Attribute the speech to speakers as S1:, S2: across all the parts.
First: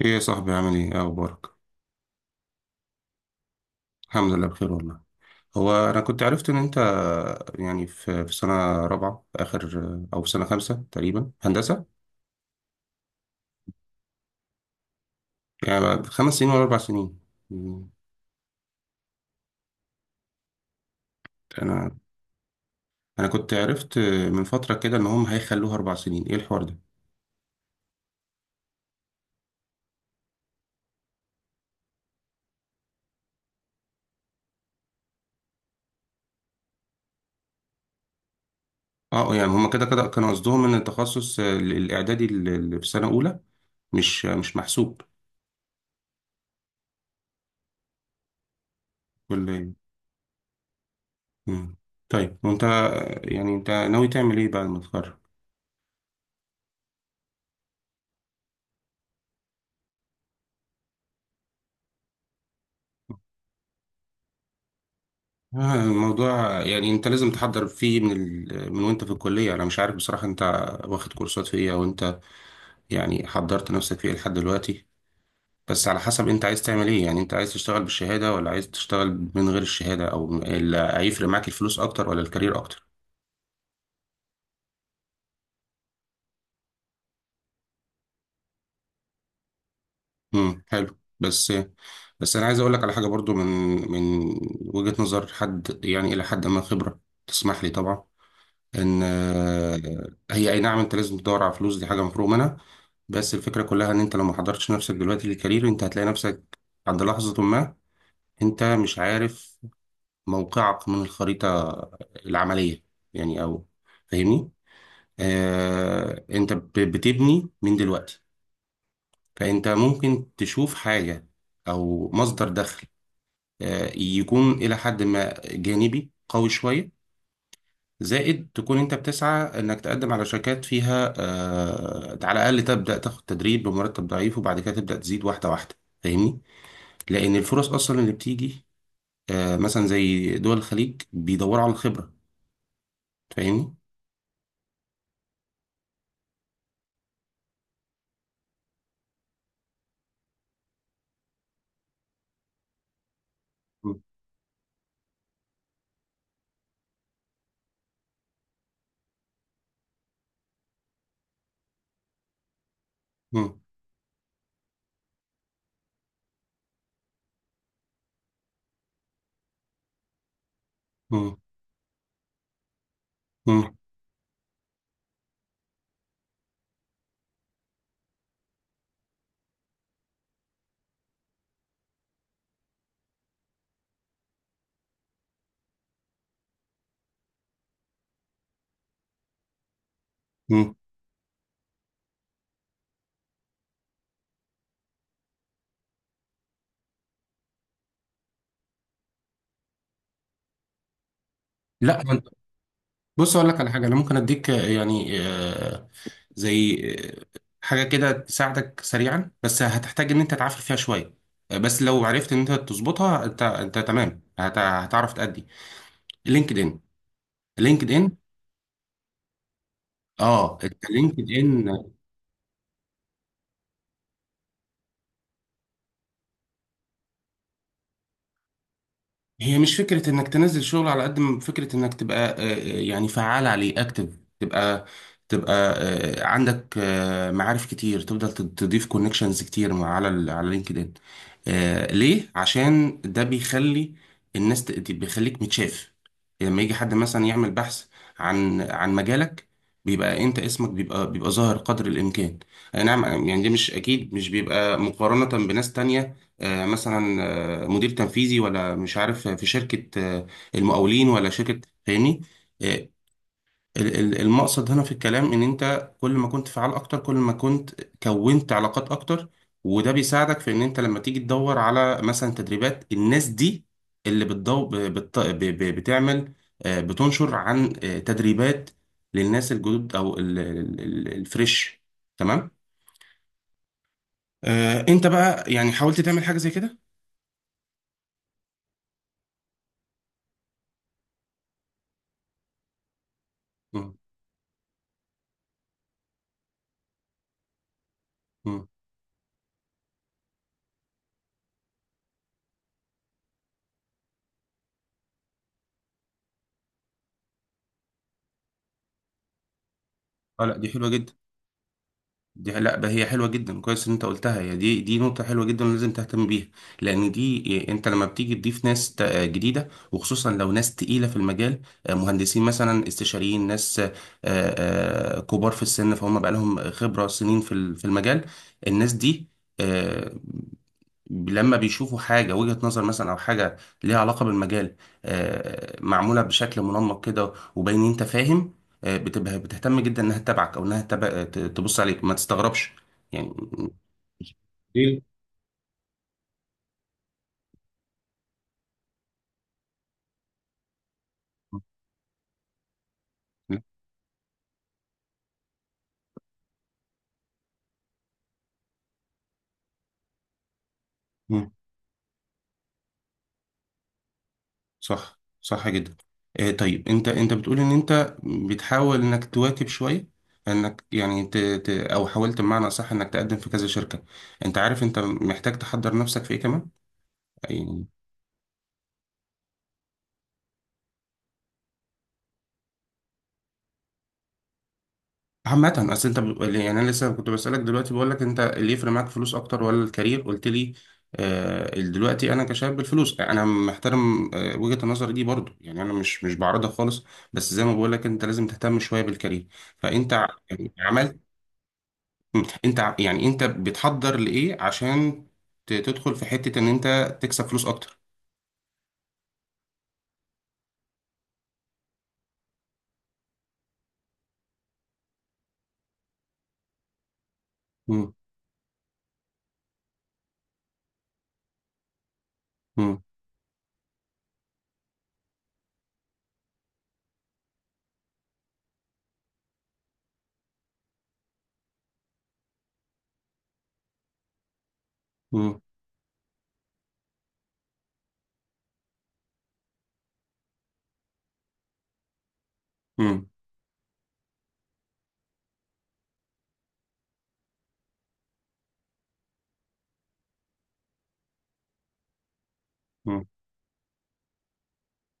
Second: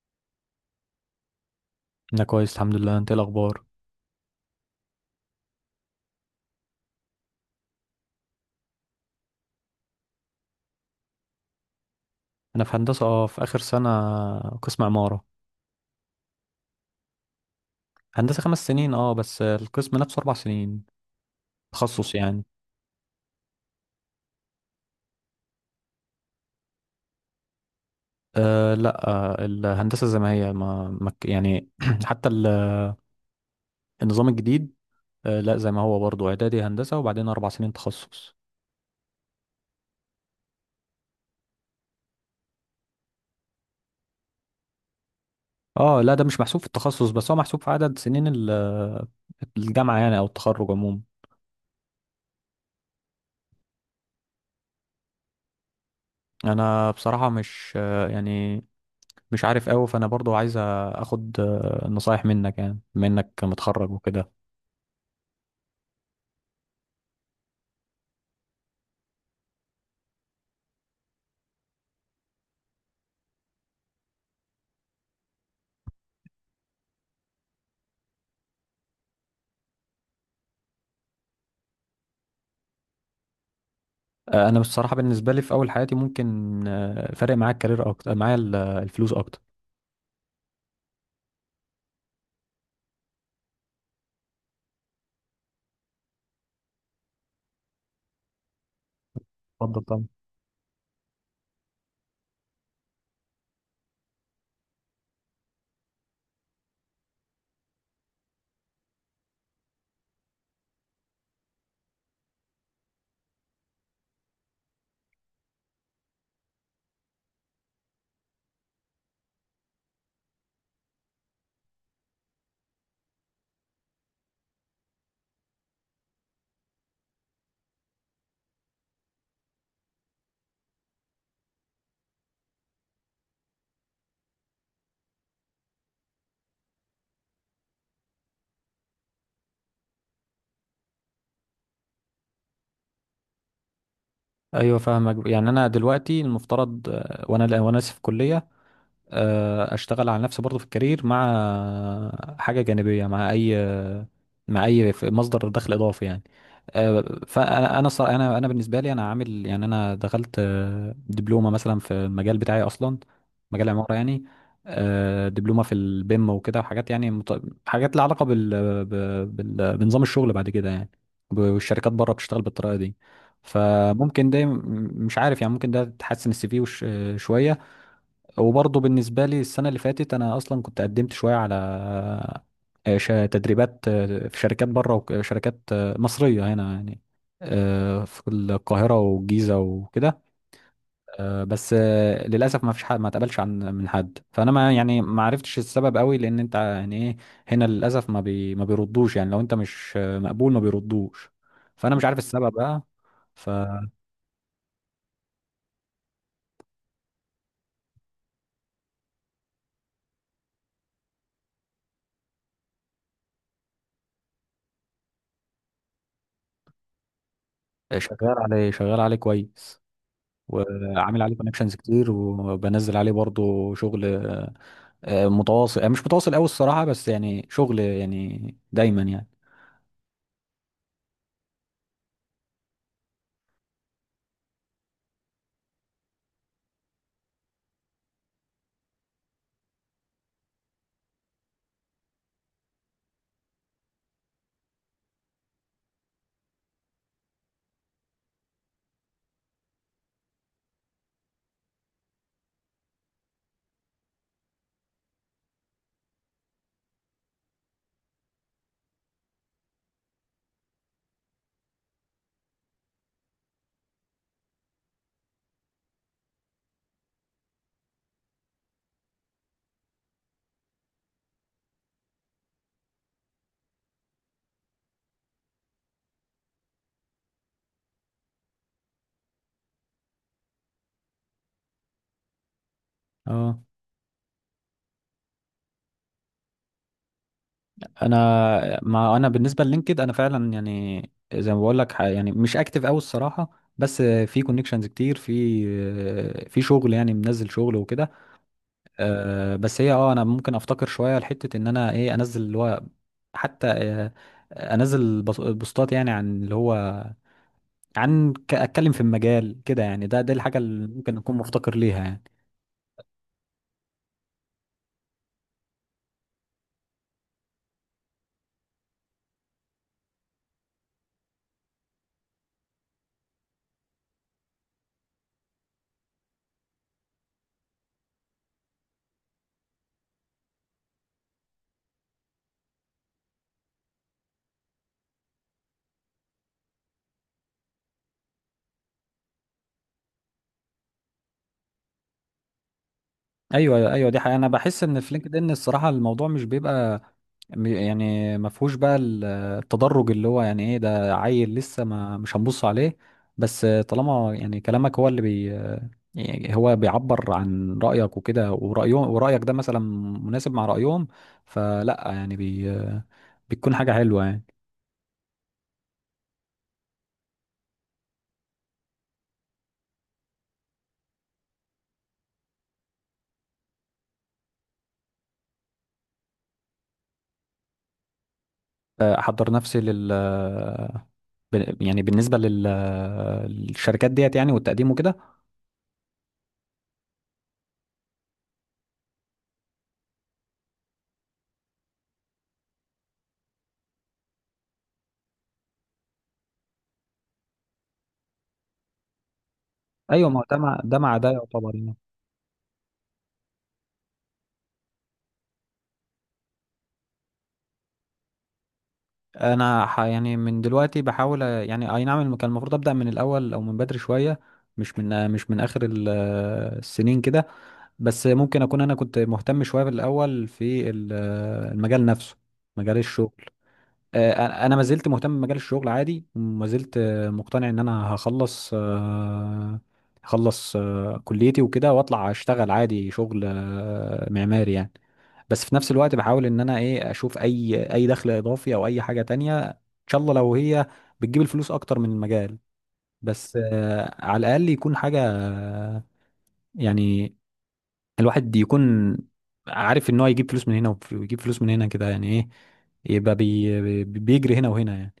S1: ايه يا صاحبي، عامل ايه؟ إيه اخبارك؟
S2: انا كويس الحمد لله. انت إيه الاخبار؟
S1: الحمد لله بخير والله. هو انا كنت عرفت ان انت يعني في سنه رابعه في اخر او في سنه خمسه تقريبا هندسه.
S2: انا في هندسه، في اخر سنه. قسم عماره.
S1: يعني بعد 5 سنين ولا 4 سنين؟ مم.
S2: هندسه خمس سنين، بس القسم نفسه اربع سنين،
S1: انا
S2: تخصص يعني.
S1: انا كنت عرفت من فتره كده ان هم هيخلوها 4 سنين، ايه الحوار ده؟
S2: آه، لا، الهندسه زي ما هي، ما ما ك- يعني حتى النظام الجديد. آه، لا، زي ما هو برضه، اعدادي هندسه وبعدين اربع سنين تخصص.
S1: يعني هم كده كده كانوا قصدهم ان التخصص الاعدادي اللي في سنه اولى مش محسوب،
S2: اه، لا، ده مش محسوب في التخصص، بس هو محسوب في عدد سنين
S1: ولا إيه؟
S2: الجامعه يعني، او التخرج عموما.
S1: مم. طيب وانت، يعني انت ناوي تعمل ايه بعد ما تتخرج؟
S2: انا بصراحه مش، يعني مش عارف قوي. فانا برضو عايز اخد نصايح منك، يعني بما انك متخرج وكده.
S1: الموضوع يعني انت لازم تحضر فيه من وانت في الكلية. انا مش عارف بصراحة انت واخد كورسات في ايه، او انت يعني حضرت نفسك في ايه لحد دلوقتي. بس على حسب انت عايز تعمل ايه، يعني انت عايز تشتغل بالشهادة ولا عايز تشتغل من غير الشهادة، هيفرق معاك الفلوس اكتر ولا الكارير اكتر؟
S2: انا بصراحه بالنسبه لي في اول حياتي ممكن فارق معايا الكارير اكتر، معايا الفلوس اكتر.
S1: حلو، بس بس انا عايز اقول لك على حاجة برضو من من وجهة نظر حد، يعني الى حد ما خبرة، تسمح لي طبعا، ان
S2: اتفضل طبعا.
S1: هي، اي نعم، انت لازم تدور على فلوس، دي حاجه مفروغ منها. بس الفكره كلها ان انت لو ما حضرتش نفسك دلوقتي للكارير، انت هتلاقي نفسك عند لحظه ما انت مش عارف موقعك من الخريطه العمليه، يعني، او فاهمني. آه انت بتبني من دلوقتي، فانت ممكن تشوف حاجه او مصدر دخل آه يكون الى حد ما جانبي قوي شويه، زائد تكون انت بتسعى انك تقدم على شركات فيها آه على الاقل تبدا تاخد تدريب بمرتب ضعيف، وبعد كده تبدا تزيد واحده واحده، فاهمني. لان الفرص اصلا اللي بتيجي آه مثلا زي دول الخليج بيدوروا على الخبره، فاهمني.
S2: ايوه، فاهمك. يعني انا دلوقتي المفترض، وانا لسه في كليه. اشتغل على نفسي برضو في الكارير، مع حاجه جانبيه، مع اي،
S1: مم.
S2: مصدر دخل اضافي يعني. آه، فانا انا ص- انا انا بالنسبه لي انا عامل، يعني انا دخلت دبلومه مثلا في المجال بتاعي اصلا.
S1: مم.
S2: مجال العماره يعني. دبلومه في البيم وكده، وحاجات يعني، حاجات لها علاقه بنظام الشغل بعد كده يعني.
S1: مم.
S2: والشركات بره بتشتغل بالطريقه دي.
S1: مم.
S2: فممكن ده، مش عارف، يعني ممكن ده تحسن السي في شويه. وبرضه بالنسبة لي السنة اللي فاتت أنا أصلا كنت قدمت شوية على تدريبات، في شركات بره وشركات مصرية هنا يعني، في القاهرة والجيزة وكده.
S1: مم.
S2: بس للأسف ما فيش حد ما اتقبلش من حد. فأنا ما عرفتش السبب قوي، لأن أنت يعني إيه؟ هنا للأسف ما بيردوش، يعني لو أنت مش مقبول ما بيردوش. فأنا
S1: لا،
S2: مش
S1: ما
S2: عارف
S1: انت-
S2: السبب بقى.
S1: بص اقول لك على حاجه،
S2: فشغال
S1: انا ممكن اديك يعني زي آه، حاجه كده تساعدك سريعا، بس هتحتاج ان انت تعافر فيها شويه. بس لو عرفت ان انت تظبطها، انت انت تمام، هتعرف تأدي لينكد ان لينكد ان.
S2: عليه، شغال عليه كويس.
S1: اه، انت
S2: وعامل
S1: لينكد
S2: عليه
S1: ان؟
S2: كونكشنز كتير، وبنزل عليه برضو شغل، متواصل، مش متواصل قوي الصراحة، بس يعني شغل، يعني دايما يعني.
S1: هي مش فكرة انك تنزل شغل على قد ما فكرة انك تبقى يعني فعال عليه اكتف، تبقى عندك معارف كتير، تفضل تضيف كونكشنز كتير، على لينكد ان. ليه؟ عشان ده بيخلي الناس بيخليك متشاف لما يجي حد مثلا يعمل بحث عن مجالك، بيبقى انت اسمك بيبقى ظاهر قدر الامكان. اي نعم، يعني ده مش اكيد، مش بيبقى مقارنة بناس تانية. مثلا مدير تنفيذي، ولا مش عارف، في شركة المقاولين، ولا شركة، فاهمني. آه، المقصد هنا في الكلام ان انت كل ما كنت فعال اكتر، كل ما كنت كونت علاقات اكتر، وده بيساعدك في ان انت لما تيجي تدور على مثلا تدريبات. الناس دي اللي بتضو ب- بت- ب- ب- بتعمل بتنشر عن تدريبات للناس الجدد او الفريش، تمام.
S2: اه،
S1: انت بقى يعني حاولت تعمل حاجة زي كده؟
S2: ما انا بالنسبة للينكد انا فعلا يعني، زي ما بقول لك، يعني مش اكتف قوي الصراحة. بس في كونكشنز كتير، في شغل، يعني منزل شغل وكده.
S1: مم.
S2: بس هي اه انا ممكن افتكر شوية لحتة، ان انا ايه، انزل اللي هو حتى، انزل بوستات يعني، عن اللي هو، اتكلم في المجال كده يعني. ده
S1: اه، لا
S2: الحاجه
S1: دي
S2: اللي
S1: حلوه جدا.
S2: ممكن اكون مفتقر ليها يعني.
S1: دي، لا ده، هي حلوه جدا، كويس ان انت قلتها. هي دي نقطه حلوه جدا، لازم تهتم بيها. لان دي إيه، انت لما بتيجي تضيف ناس جديده، وخصوصا لو ناس تقيله في المجال، مهندسين مثلا استشاريين، ناس كبار في السن، فهم بقى لهم خبره سنين في المجال. الناس دي آه، لما بيشوفوا حاجة، وجهة نظر مثلا أو حاجة ليها علاقة بالمجال، معمولة بشكل منمق كده، وباين إن أنت فاهم، بتبقى بتهتم جدا إنها تتابعك، أو إنها تبص عليك، ما تستغربش يعني.
S2: ايوه، ايوه، دي حقيقة. انا بحس ان
S1: جيل.
S2: في لينكد ان الصراحه الموضوع مش بيبقى، يعني ما فيهوش بقى التدرج، اللي هو يعني ايه، ده عيل لسه، ما مش هنبص عليه. بس طالما يعني كلامك هو اللي يعني هو بيعبر عن رايك وكده، ورايهم، ورايك ده مثلا مناسب مع رايهم،
S1: مم.
S2: فلا يعني بتكون حاجه حلوه يعني.
S1: صح، صح جدا. طيب، أنت بتقول إن أنت بتحاول إنك تواكب شوية، انك يعني او حاولت، بمعنى صح انك تقدم في كذا شركة. انت عارف انت محتاج تحضر نفسك في ايه كمان يعني؟
S2: احضر نفسي يعني بالنسبة للشركات ديت يعني، والتقديم وكده.
S1: عامة، اصل انت يعني انا لسه كنت بسألك دلوقتي، بقول لك انت اللي يفرق معاك فلوس اكتر ولا الكارير، قلت لي دلوقتي انا كشاب الفلوس. انا محترم وجهة النظر دي برضو، يعني انا مش بعرضها خالص. بس زي ما بقول لك، انت لازم تهتم شوية بالكارير. فانت
S2: ايوه، ما هو ده
S1: يعني
S2: مع ده مع
S1: عملت،
S2: ده يعتبر يعني.
S1: انت يعني انت بتحضر لايه عشان تدخل في حتة ان انت تكسب فلوس اكتر؟
S2: انا، يعني من دلوقتي بحاول، يعني، اي نعم، كان المفروض ابدا من الاول او من بدري شوية، مش من اخر السنين كده.
S1: مم.
S2: بس ممكن اكون انا كنت مهتم شوية في الاول، في المجال نفسه. مجال
S1: مم.
S2: الشغل. انا ما زلت مهتم بمجال الشغل عادي، وما زلت مقتنع ان انا هخلص كليتي وكده، واطلع اشتغل عادي شغل معماري يعني.
S1: مم.
S2: بس في نفس الوقت بحاول ان انا ايه، اشوف اي دخل اضافي، او اي حاجة تانية، ان شاء الله لو هي بتجيب الفلوس اكتر من المجال. بس على الاقل يكون حاجة، يعني الواحد يكون عارف ان هو يجيب فلوس من هنا ويجيب فلوس من هنا، كده يعني ايه،
S1: مم.
S2: يبقى بيجري هنا وهنا يعني.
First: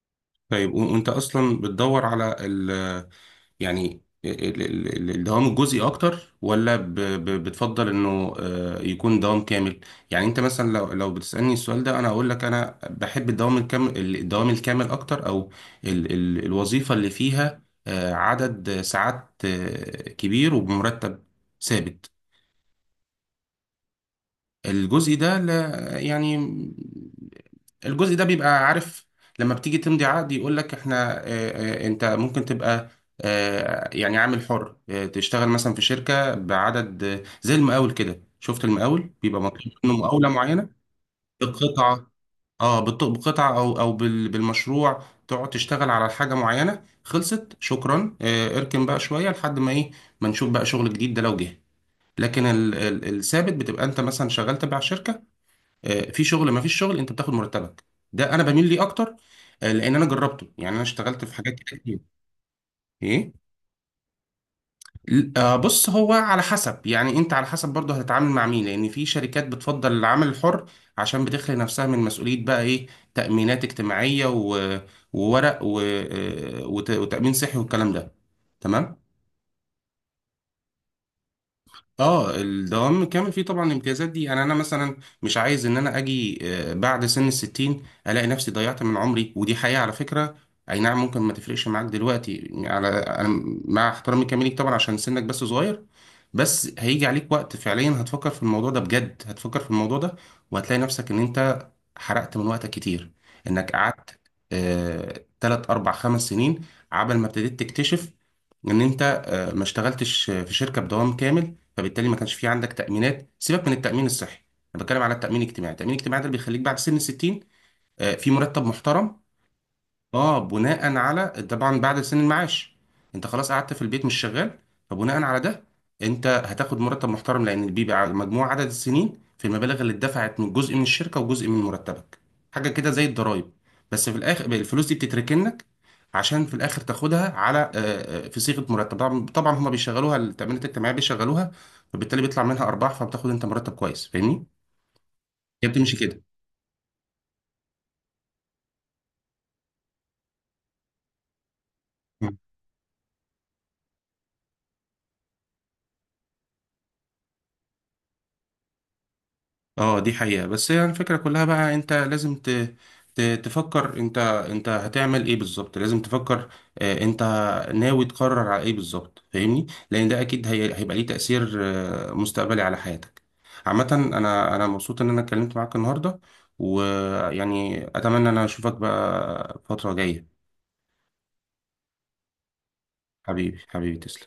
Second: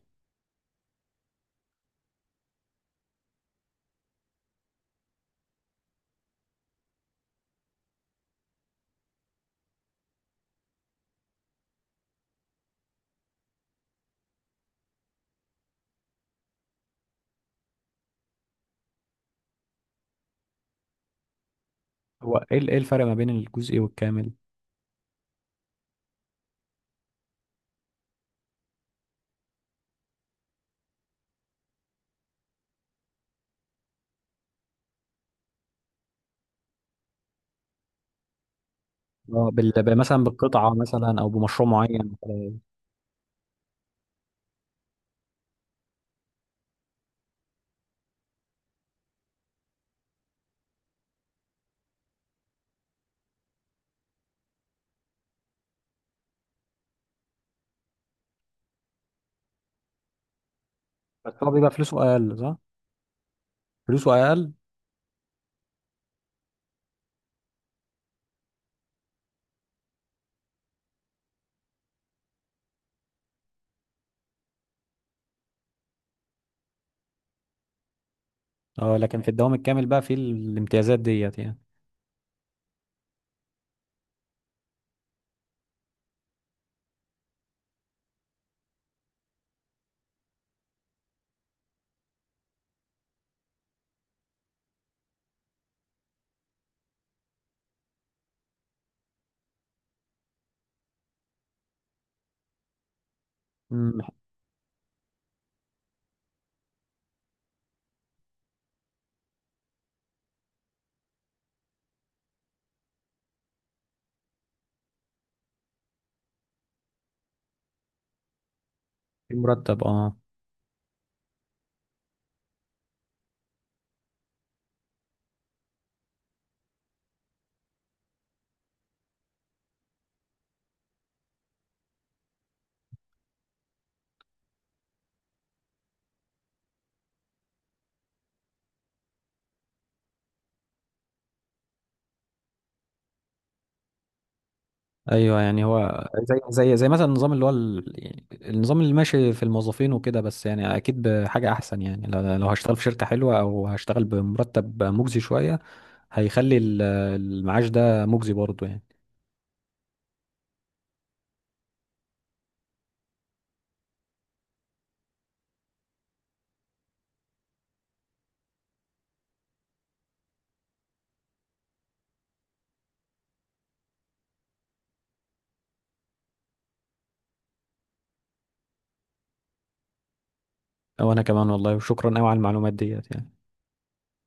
S1: طيب، وانت اصلا بتدور على يعني الدوام الجزئي اكتر، ولا بتفضل انه يكون دوام كامل؟ يعني انت مثلا، لو بتسألني السؤال ده، انا اقول لك انا بحب الدوام الكامل، الدوام الكامل اكتر، او ال ال الوظيفة اللي فيها عدد ساعات كبير وبمرتب ثابت.
S2: هو إيه الفرق ما بين الجزء والكامل؟
S1: الجزء ده، لا يعني الجزء ده بيبقى عارف، لما بتيجي تمضي عقد يقول لك احنا، انت ممكن تبقى اه يعني عامل حر، تشتغل مثلا في شركة بعدد، زي المقاول كده. شفت المقاول بيبقى
S2: اه،
S1: مطلوب منه
S2: مثلا
S1: مقاولة معينة،
S2: بالقطعة، مثلا او بمشروع معين
S1: بقطعة،
S2: مثلاً.
S1: بقطعة او بالمشروع، تقعد تشتغل على حاجة معينة، خلصت، شكرا، اركن بقى شوية لحد ما ايه، ما نشوف بقى شغل جديد، ده لو جه. لكن الثابت بتبقى انت مثلا شغال تبع شركة، في شغل ما فيش شغل انت بتاخد مرتبك. ده انا بميل ليه اكتر، لان انا جربته، يعني انا اشتغلت في
S2: بس هو
S1: حاجات
S2: بيبقى
S1: كده كتير.
S2: فلوسه اقل، صح؟
S1: ايه؟
S2: فلوسه اقل.
S1: بص، هو على حسب، يعني انت على حسب برضه هتتعامل مع مين، لان في شركات بتفضل العمل الحر عشان بتخلي نفسها من مسؤولية، بقى ايه، تأمينات اجتماعية وورق وتأمين صحي والكلام ده،
S2: اه،
S1: تمام.
S2: لكن في الدوام الكامل بقى في الامتيازات ديت يعني.
S1: اه الدوام كامل فيه طبعا الامتيازات دي، يعني انا مثلا مش عايز ان انا اجي بعد سن 60 الاقي نفسي ضيعت من عمري، ودي حقيقة على فكرة. اي نعم ممكن ما تفرقش معاك دلوقتي، على انا، مع احترامي كامل ليك طبعا، عشان سنك بس صغير، بس هيجي عليك وقت فعليا هتفكر في الموضوع ده بجد، هتفكر في الموضوع ده، وهتلاقي نفسك ان انت حرقت من وقتك كتير، انك
S2: أمم.
S1: قعدت 3 4 5 سنين عبل ما ابتديت تكتشف ان انت ما اشتغلتش في شركه بدوام كامل، فبالتالي ما كانش في عندك تامينات، سيبك من التامين الصحي، انا بتكلم على التامين الاجتماعي. التامين الاجتماعي ده اللي بيخليك بعد سن 60 في مرتب محترم،
S2: في مرتب، اه.
S1: اه بناء على، طبعا، بعد سن المعاش انت خلاص قعدت في البيت مش شغال، فبناء على ده انت هتاخد مرتب محترم، لان بيبقى مجموع عدد السنين في المبالغ اللي اتدفعت من جزء من الشركه وجزء من مرتبك، حاجه كده زي الضرايب. بس في الاخر الفلوس دي بتتركنك عشان في الاخر تاخدها على في صيغه مرتب. طبعا طبعا هما بيشغلوها، التامينات الاجتماعيه بيشغلوها، فبالتالي بيطلع منها ارباح، فبتاخد انت مرتب كويس، فاهمني؟
S2: ايوه، يعني
S1: هي بتمشي
S2: هو
S1: كده.
S2: زي مثلا النظام اللي هو يعني النظام اللي ماشي في الموظفين وكده، بس يعني اكيد بحاجة احسن يعني، لو هشتغل في شركة حلوة، او هشتغل بمرتب مجزي شوية، هيخلي المعاش ده مجزي برضه يعني.
S1: اه دي حقيقة. بس هي يعني الفكرة كلها بقى، انت لازم تفكر، انت هتعمل ايه بالظبط، لازم تفكر. انت ناوي تقرر على ايه بالظبط، فاهمني، لان ده اكيد هيبقى ليه تأثير مستقبلي على حياتك. عامة انا مبسوط ان انا اتكلمت معاك النهاردة، ويعني اتمنى ان انا اشوفك بقى فترة جاية.
S2: وانا كمان والله. وشكرا قوي على المعلومات ديت يعني.
S1: حبيبي حبيبي، تسلم.